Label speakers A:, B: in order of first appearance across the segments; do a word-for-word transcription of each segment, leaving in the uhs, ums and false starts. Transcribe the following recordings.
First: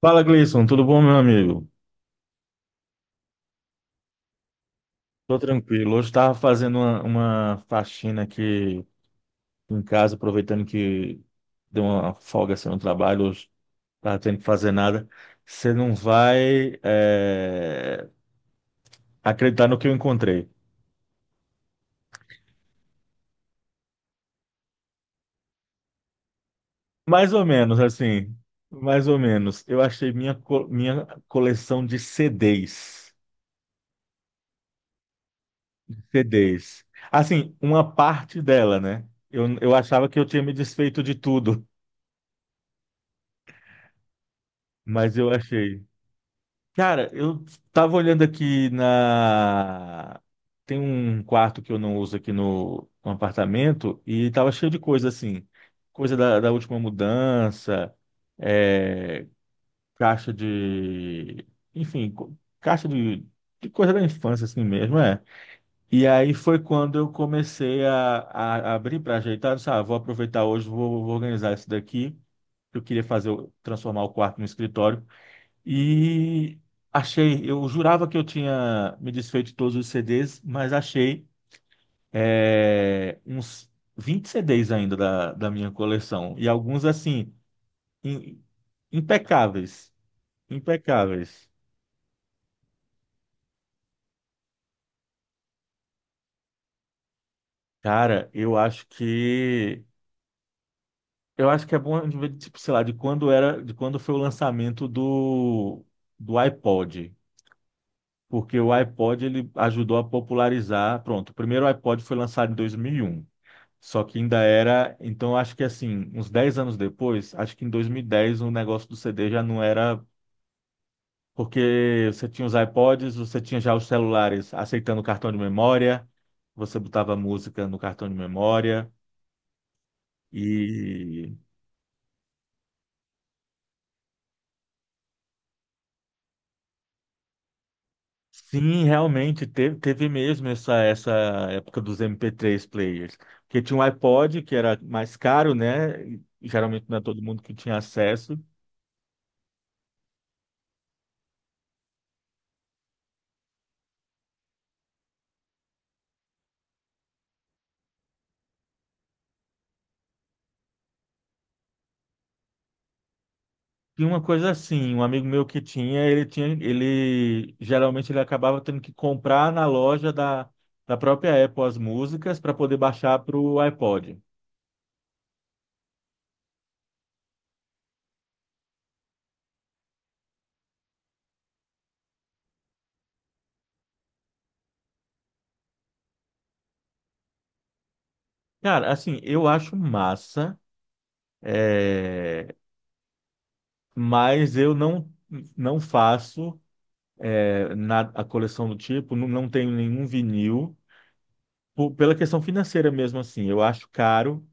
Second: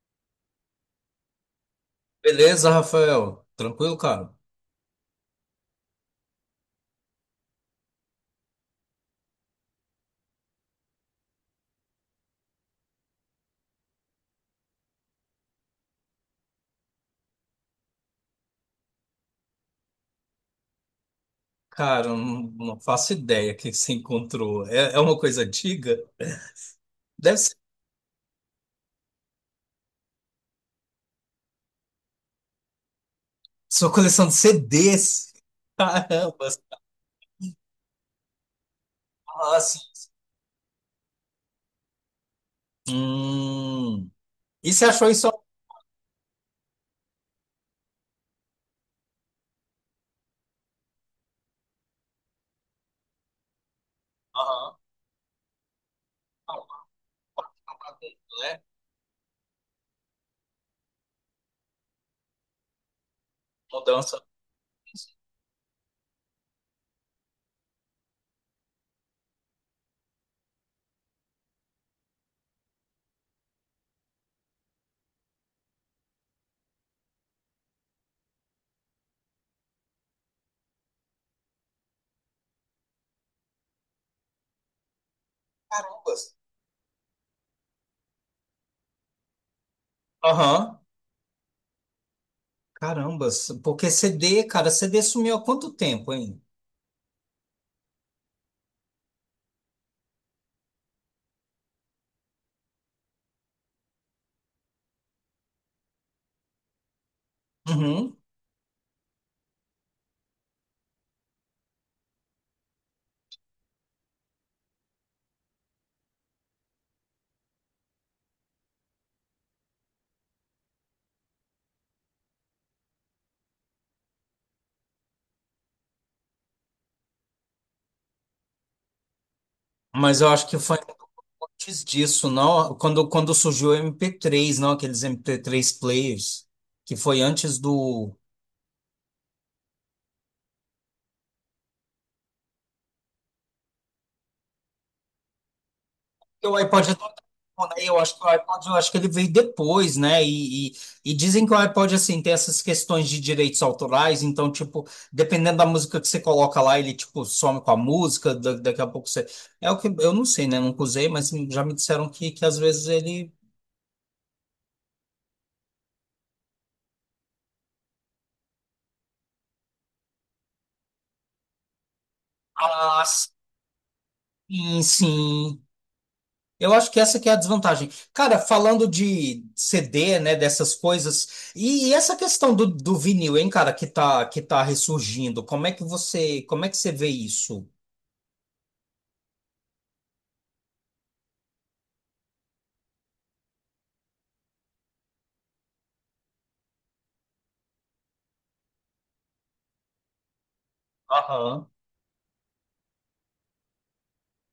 A: Fala, Gleison, tudo bom, meu amigo?
B: Beleza, Rafael? Tranquilo, cara?
A: Tô tranquilo. Hoje estava fazendo uma, uma faxina aqui em casa, aproveitando que deu uma folga assim, no trabalho, hoje estava tendo que fazer nada. Você não vai é, acreditar no que eu encontrei.
B: Cara, eu não, não faço ideia o que você encontrou. É, é uma coisa antiga?
A: Mais
B: Deve
A: ou
B: ser
A: menos, assim, mais ou menos. Eu achei minha, co- minha coleção de C Ds.
B: sua coleção de C Ds. Caramba,
A: C Ds. Assim, uma parte dela, né? Eu, eu
B: nossa.
A: achava que eu tinha me desfeito de tudo,
B: Hum. E você achou
A: mas
B: isso?
A: eu achei. Cara, eu tava olhando aqui na. Tem um quarto que eu não uso aqui no, no apartamento e tava cheio de
B: Aham.
A: coisa assim. Coisa da, da última mudança,
B: Né?
A: é, caixa de. Enfim, co- caixa de, de coisa da
B: Mudança.
A: infância assim mesmo, é. E aí foi quando eu comecei a, a a abrir para ajeitar. Eu disse, ah, vou aproveitar hoje, vou, vou organizar isso daqui. Eu queria fazer, o- transformar o quarto no escritório. E achei, eu jurava que eu tinha me desfeito de todos os C Ds, mas achei é, uns vinte C Ds ainda da, da minha coleção.
B: Carambas.
A: E alguns, assim, im- impecáveis.
B: Aham.
A: Impecáveis.
B: Carambas. Porque C D, cara, C D sumiu há quanto tempo, hein?
A: Cara, eu acho que. Eu acho que é bom, a gente ver, tipo, sei lá, de quando era, de quando foi o lançamento do, do iPod.
B: Uhum.
A: Porque o iPod ele ajudou a popularizar. Pronto, o primeiro iPod foi lançado em dois mil e um. Só que ainda era, então acho que assim, uns dez anos depois, acho que em dois mil e dez o negócio do C D já não era, porque você tinha os iPods, você tinha já os celulares aceitando cartão de memória, você botava música no cartão de memória,
B: Mas eu acho que foi.
A: e
B: Antes disso, não, quando, quando surgiu o M P três, não, aqueles M P três players, que foi antes do.
A: sim, realmente teve, teve mesmo essa, essa época dos M P três players, porque tinha um iPod que era mais caro, né? E
B: O
A: geralmente
B: iPod é
A: não é
B: todo-
A: todo mundo que tinha
B: Né, eu acho que o
A: acesso.
B: iPod, eu acho que ele veio depois, né? E, e, e dizem que o iPod, assim, tem essas questões de direitos autorais, então, tipo, dependendo da música que você coloca lá, ele, tipo, some com a música, da- daqui a pouco você. É o que eu não sei, né? Nunca usei, mas já me disseram que, que às vezes ele.
A: Tinha uma coisa assim, um amigo meu que tinha, ele tinha, ele geralmente ele acabava tendo que comprar na loja da, da própria Apple as músicas para poder
B: Ah,
A: baixar para o iPod.
B: sim, sim. Eu acho que essa que é a desvantagem. Cara, falando de C D, né, dessas coisas, e, e essa questão do, do vinil, hein, cara, que tá, que tá ressurgindo, como é que você, como é que você vê isso?
A: Cara, assim, eu acho massa, é, mas eu não não faço é, na, a coleção do tipo, não, não tenho nenhum vinil,
B: Aham.
A: por- pela questão financeira mesmo assim, eu acho caro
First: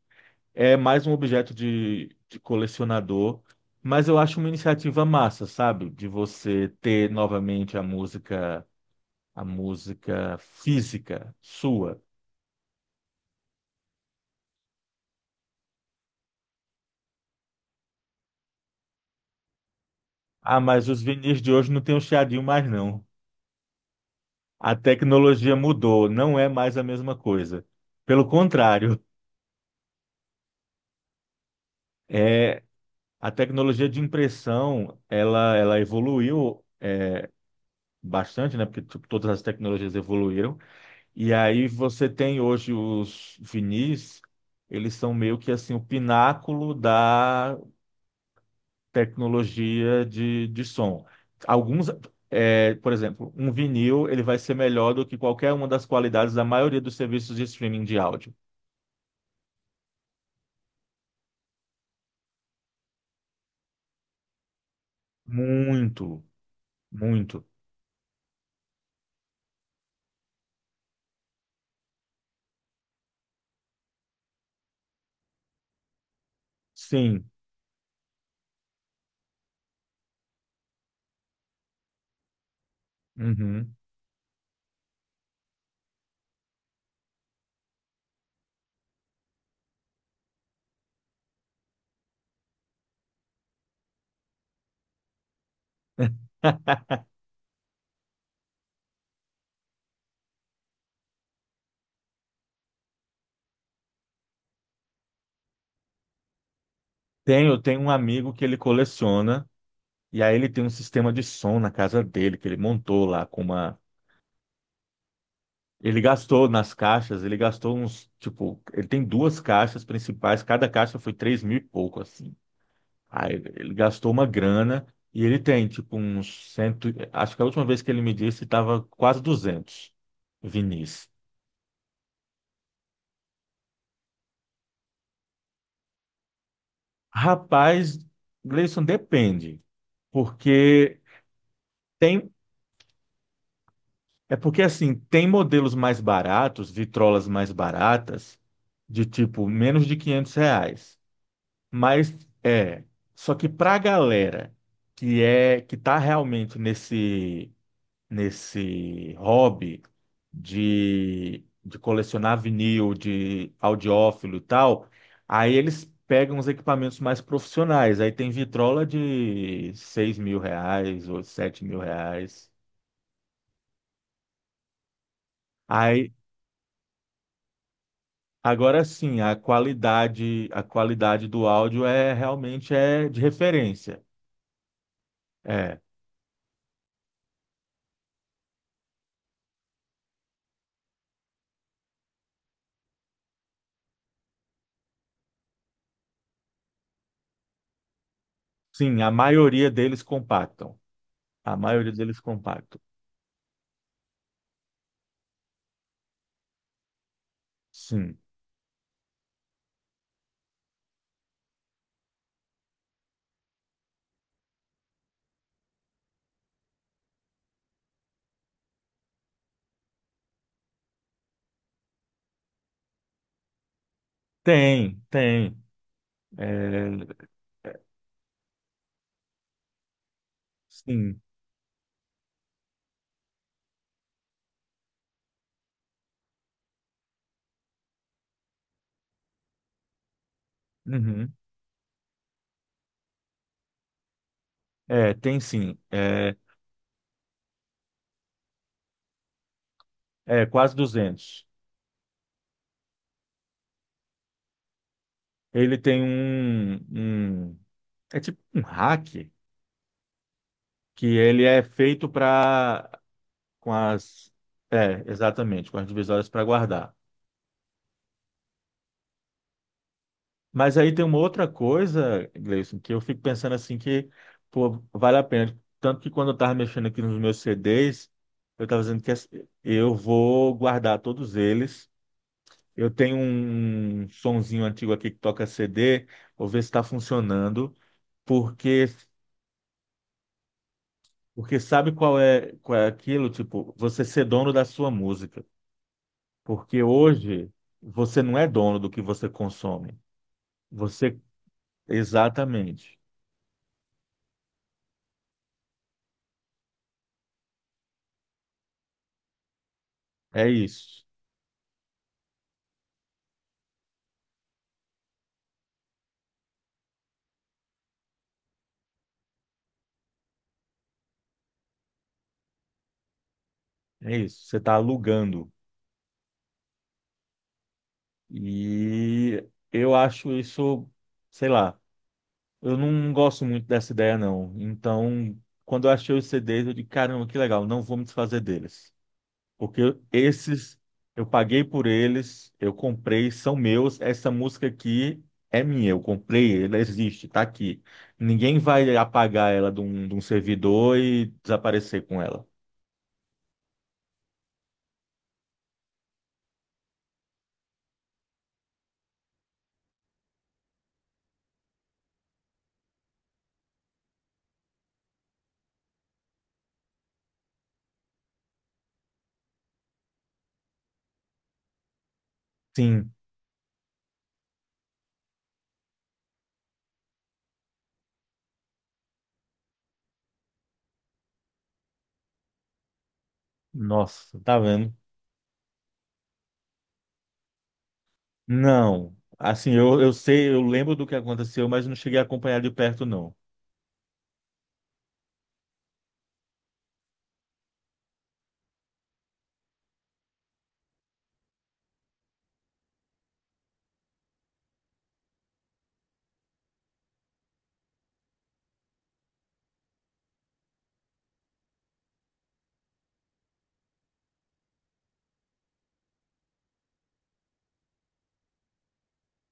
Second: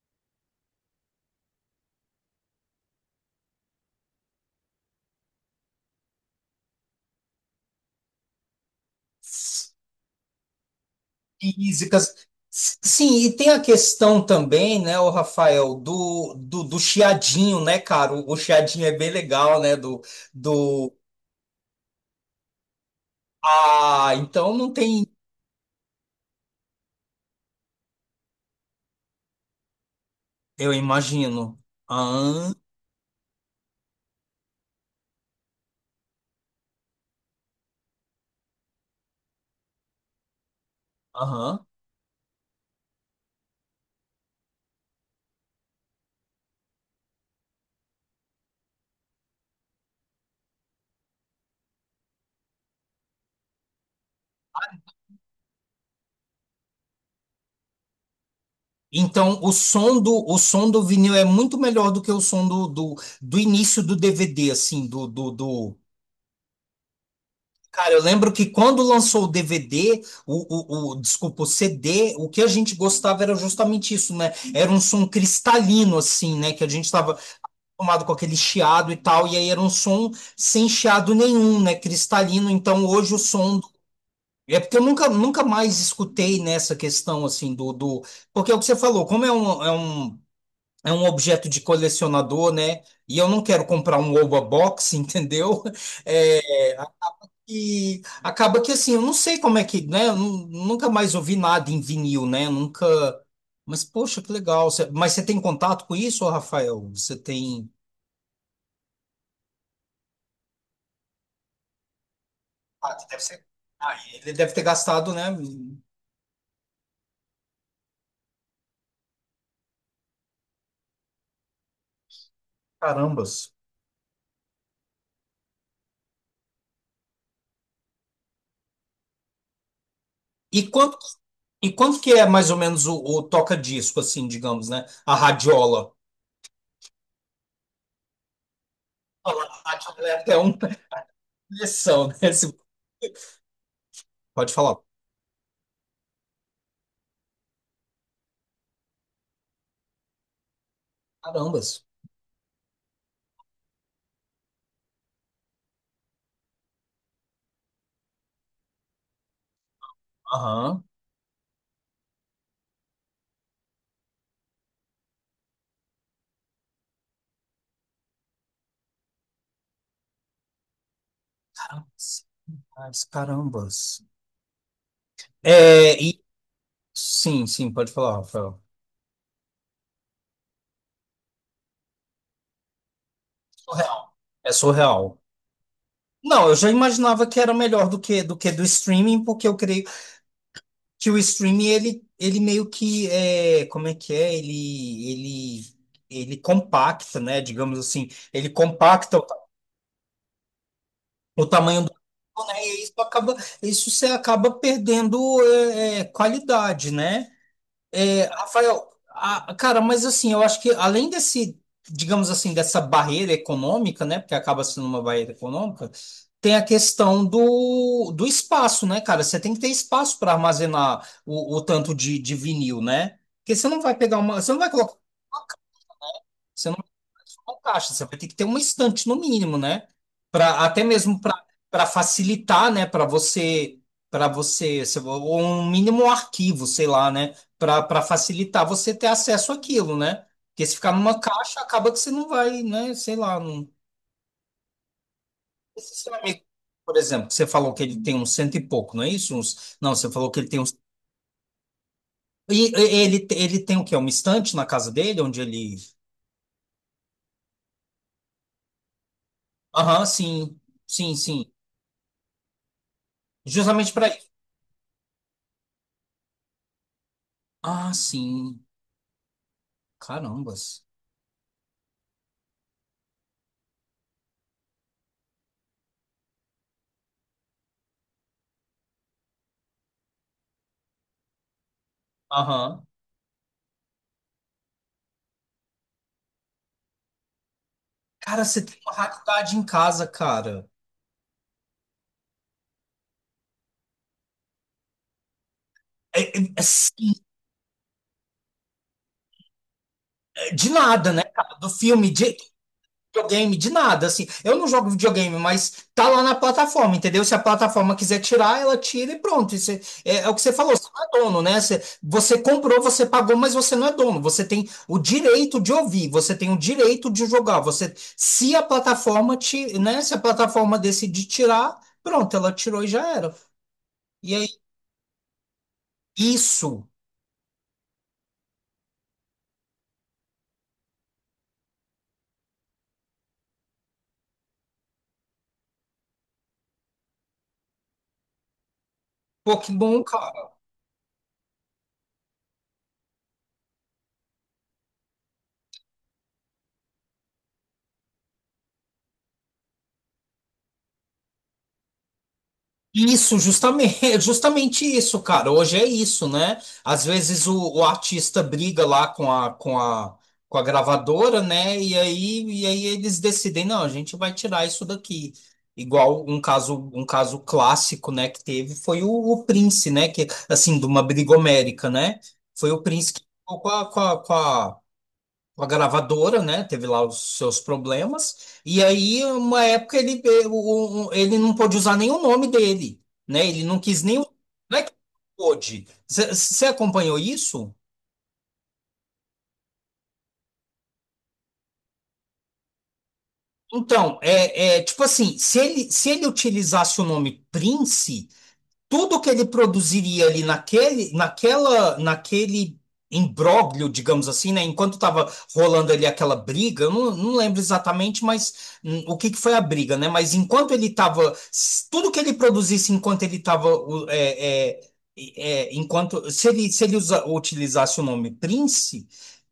A: é mais um objeto de, de colecionador, mas eu acho uma iniciativa massa, sabe? De você ter novamente a música, a música física sua.
B: Físicas. Sim, e tem a questão também, né, o Rafael, do, do, do chiadinho, né, cara? O, o chiadinho é bem legal, né, do,
A: Ah, mas
B: do...
A: os vinis de hoje não tem o chiadinho mais, não.
B: Ah, então não
A: A
B: tem...
A: tecnologia mudou, não é mais a mesma coisa. Pelo contrário,
B: Eu imagino. Ah.
A: é a tecnologia de impressão, ela, ela evoluiu é, bastante, né? Porque tipo, todas as tecnologias evoluíram. E
B: Aham.
A: aí você tem hoje os vinis, eles são meio que assim o pináculo da tecnologia de, de som. Alguns, é, por exemplo, um vinil ele vai ser melhor do que qualquer uma das qualidades da maioria dos serviços de streaming de áudio.
B: Então, o som do, o som do vinil é muito melhor do que o som do, do, do início do D V D, assim, do, do, do...
A: Muito, muito.
B: Cara, eu lembro que quando lançou o D V D, o, o, o, desculpa, o C D, o que a gente gostava era justamente isso, né? Era um som cristalino, assim, né? Que a gente estava
A: Sim.
B: acostumado com aquele chiado e tal, e aí era um som sem chiado nenhum, né? Cristalino. Então, hoje o som do
A: Uhum.
B: é porque eu nunca, nunca mais escutei nessa questão assim do, do porque é o que você falou, como é um, é um é um objeto de colecionador, né? E eu não quero comprar um Oba Box, entendeu? É, e acaba que assim, eu não sei como é que, né? Eu nu- nunca mais ouvi nada em vinil, né? Nunca. Mas poxa, que legal. Cê- Mas você tem contato com isso, ô Rafael? Você
A: Tenho,
B: tem.
A: tenho um amigo que ele coleciona, e aí ele tem um sistema de som na casa dele, que ele
B: Ah,
A: montou
B: deve
A: lá com
B: ser-
A: uma.
B: ah, ele deve ter gastado, né?
A: Ele gastou nas caixas, ele gastou uns, tipo, ele tem duas caixas principais, cada caixa foi três mil e pouco, assim. Aí
B: Carambas.
A: ele gastou uma grana e ele tem, tipo, uns cento, acho que a última vez que ele me disse estava quase duzentos
B: E quanto,
A: vinis.
B: e quanto que é mais ou menos o, o toca-disco, assim, digamos, né? A radiola.
A: Rapaz, Gleison,
B: A
A: depende,
B: radiola é até uma
A: porque
B: pressão, né?
A: tem, é
B: Pode
A: porque
B: falar.
A: assim, tem modelos mais baratos, vitrolas mais baratas, de tipo, menos de quinhentos reais.
B: Carambas.
A: Mas é, só que pra galera que é que tá realmente nesse nesse hobby
B: Aham.
A: de, de colecionar vinil, de audiófilo e tal, aí eles pegam os equipamentos mais profissionais. Aí tem vitrola de seis mil reais ou sete mil
B: Carambas.
A: reais.
B: Carambas. Carambas. É,
A: Aí
B: e... Sim, sim, pode falar, Rafael.
A: agora sim, a qualidade a qualidade do áudio é realmente é de referência.
B: Surreal. É surreal.
A: É,
B: Não, eu já imaginava que era melhor do que do que do streaming, porque eu creio que o streaming ele, ele meio que é, como é que é? Ele ele Ele compacta, né? Digamos assim, ele
A: sim, a
B: compacta o, ta-
A: maioria deles compactam.
B: o
A: A
B: tamanho
A: maioria
B: do,
A: deles
B: né?
A: compacto.
B: E isso acaba isso você acaba perdendo é, é, qualidade, né?
A: Sim.
B: É, Rafael, a- cara, mas assim, eu acho que além desse, digamos assim, dessa barreira econômica, né, porque acaba sendo uma barreira econômica, tem a questão do, do espaço, né, cara? Você tem que ter espaço para armazenar o, o tanto de, de vinil, né? Porque você não vai pegar uma, você não vai colocar
A: Tem, tem.
B: você não
A: É,
B: não caixa, você vai ter que ter uma estante no mínimo, né? Para até mesmo
A: sim.
B: para para facilitar, né, para você para você, se- ou um mínimo um arquivo, sei lá, né, para para facilitar você ter acesso àquilo, né? Porque se ficar numa
A: Uhum.
B: caixa, acaba que você não vai, né, sei lá, não...
A: É, tem sim.
B: Esse seu
A: É,
B: amigo, por exemplo, que você falou que ele tem uns cento e pouco, não é isso? Uns... Não, você falou que
A: é
B: ele tem
A: quase
B: uns.
A: duzentos.
B: E e- ele ele tem o quê? Uma estante na casa dele onde ele.
A: Ele tem um, um- É tipo um hack
B: Aham, sim.
A: que
B: Sim,
A: ele
B: sim.
A: é feito para... Com
B: Justamente para.
A: as... É, exatamente. Com as divisórias para guardar.
B: Ah, sim.
A: Mas
B: Carambas.
A: aí tem uma outra coisa, Gleison, que eu fico pensando assim que, pô, vale a pena. Tanto que quando eu estava mexendo aqui nos meus C Ds, eu estava dizendo que assim, eu vou guardar todos eles.
B: Aham.
A: Eu tenho um sonzinho antigo aqui que toca C D, vou ver se está funcionando,
B: Cara, você tem
A: porque
B: uma raridade em casa, cara.
A: porque sabe qual é, qual é aquilo? Tipo, você ser dono da sua música.
B: É- é-
A: Porque
B: assim,
A: hoje você não é dono do que você consome.
B: é de nada,
A: Você,
B: né, cara? Do filme, de
A: exatamente,
B: videogame, de nada, assim. Eu não jogo videogame, mas tá lá na plataforma, entendeu? Se a plataforma quiser tirar, ela tira e pronto. Isso é, é- é o que
A: é
B: você falou, você não
A: isso.
B: é dono, né? Você, você comprou, você pagou, mas você não é dono. Você tem o direito de ouvir, você tem o direito de jogar. Você, se a plataforma te, né? Se a plataforma decidir tirar, pronto, ela tirou e já era.
A: É
B: E é
A: isso, você está alugando.
B: isso,
A: E eu acho isso, sei lá, eu não gosto muito dessa ideia, não. Então, quando eu achei os C Ds, eu digo, caramba, que legal, não vou me desfazer deles. Porque
B: Pokémon, cara.
A: esses, eu paguei por eles, eu comprei, são meus, essa música aqui é minha, eu comprei, ela existe, está aqui. Ninguém vai apagar ela de um, de um servidor e desaparecer com ela.
B: Isso, justamente, justamente isso, cara. Hoje é isso, né? Às vezes o, o artista briga lá com a, com a, com a gravadora, né? E aí, e aí eles decidem, não, a gente vai tirar isso daqui. Igual um caso, um caso clássico, né, que teve foi o, o Prince, né? Que, assim, de uma brigomérica, né? Foi o
A: Sim,
B: Prince que ficou com a, com a, com a- a- gravadora, né? Teve lá os seus problemas. E aí, uma época, ele, eh, o- o- ele não pôde usar nem o nome dele, né? Ele não quis nem. o-
A: nossa, tá
B: Não é que
A: vendo?
B: não pôde. Você acompanhou isso?
A: Não. Assim, eu, eu sei, eu lembro do que aconteceu, mas não cheguei a acompanhar de perto, não.
B: Então, é, é tipo assim, se ele, se ele utilizasse o nome Prince. Tudo que ele produziria ali naquele, naquela, naquele imbróglio, digamos assim, né? Enquanto estava rolando ali aquela briga, eu não, não lembro exatamente, mas hum, o que que foi a briga, né? Mas enquanto ele estava, tudo que ele produzisse enquanto ele estava, é, é, é, enquanto se ele, se ele usa- utilizasse o nome Prince,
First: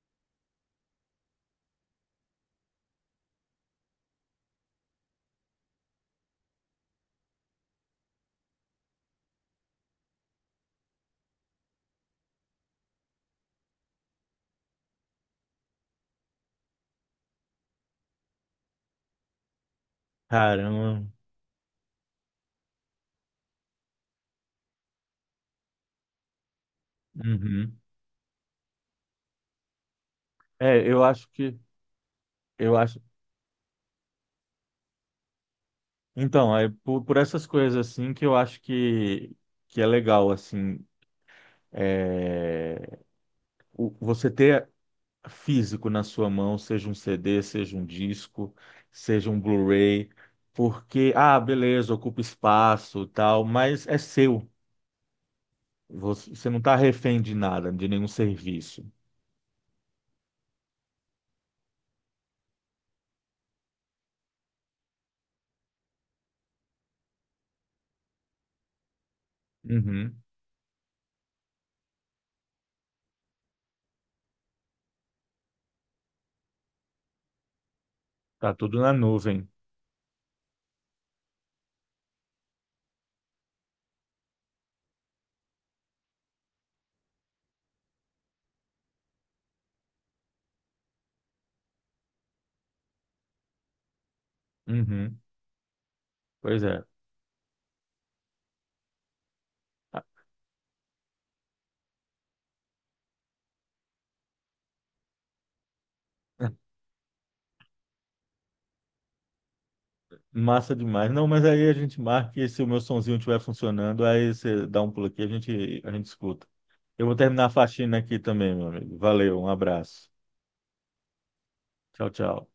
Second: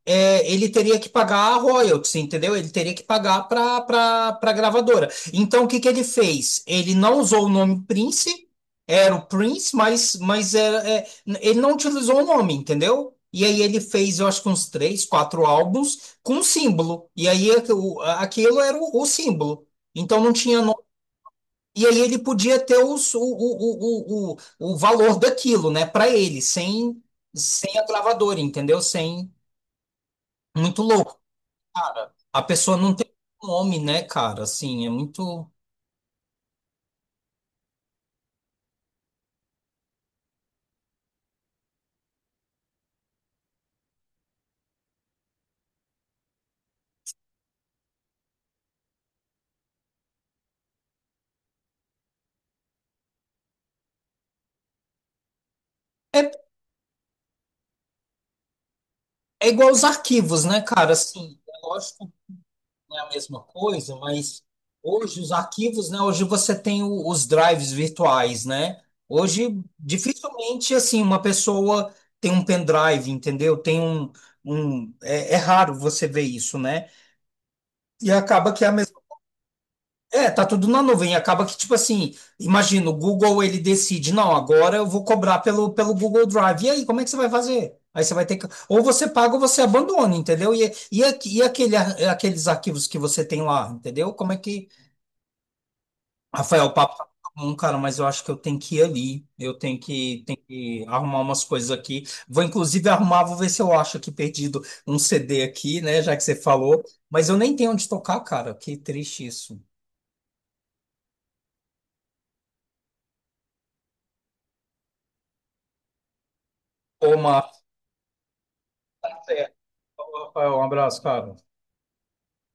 B: é, ele teria que pagar a royalties, entendeu? Ele teria que pagar para para a gravadora. Então, o que que ele fez? Ele não usou o nome Prince, era o Prince, mas, mas era, é, ele não utilizou o nome, entendeu? E aí ele fez, eu acho que uns três, quatro álbuns com símbolo. E aí aqu- o- aquilo era o, o símbolo. Então não tinha nome.
A: Caramba.
B: E aí ele podia ter os- o, o, o, o, o o valor daquilo, né, para ele, sem,
A: Uhum.
B: sem a gravadora, entendeu? Sem. Muito
A: É, eu
B: louco,
A: acho que,
B: cara. A
A: eu
B: pessoa não
A: acho.
B: tem nome, né, cara? Assim, é muito.
A: Então, é por, por essas coisas assim que eu acho que, que é legal, assim, é, o- você ter físico na sua mão, seja um C D, seja um disco, seja um Blu-ray, porque, ah, beleza, ocupa espaço, e tal, mas é seu.
B: É,
A: Você você não está refém de nada, de nenhum serviço.
B: É igual os arquivos, né, cara? Assim, é lógico não é a mesma coisa, mas hoje os arquivos, né? Hoje você tem o- os drives virtuais, né? Hoje
A: Uhum.
B: dificilmente assim uma pessoa tem um pendrive, entendeu? Tem um, um é, é raro você ver isso, né? E
A: Tá
B: acaba que é a
A: tudo na
B: mesma.
A: nuvem.
B: É, tá tudo na nuvem. Acaba que, tipo assim, imagina, o Google ele decide, não, agora eu vou cobrar pelo, pelo Google Drive. E aí, como é que você vai fazer? Aí você vai ter que. Ou você paga ou você abandona, entendeu? E, e, aqu- e aquele, ar- aqueles arquivos que você tem lá, entendeu? Como é que,
A: Uhum. Pois
B: Rafael, o
A: é.
B: papo tá bom, cara, mas eu acho que eu tenho que ir ali. Eu tenho que, tenho que arrumar umas coisas aqui. Vou inclusive arrumar, vou ver se eu acho aqui perdido um C D aqui, né? Já que você
A: Ah,
B: falou. Mas eu nem tenho onde tocar, cara. Que triste isso.
A: massa demais. Não, mas aí a gente marca e se o meu sonzinho estiver funcionando, aí você dá um pulo aqui, a gente, a gente escuta. Eu
B: Ô,
A: vou terminar a
B: Marcelo,
A: faxina aqui também, meu amigo. Valeu, um abraço.
B: Rafael, um abraço, cara.
A: Tchau, tchau.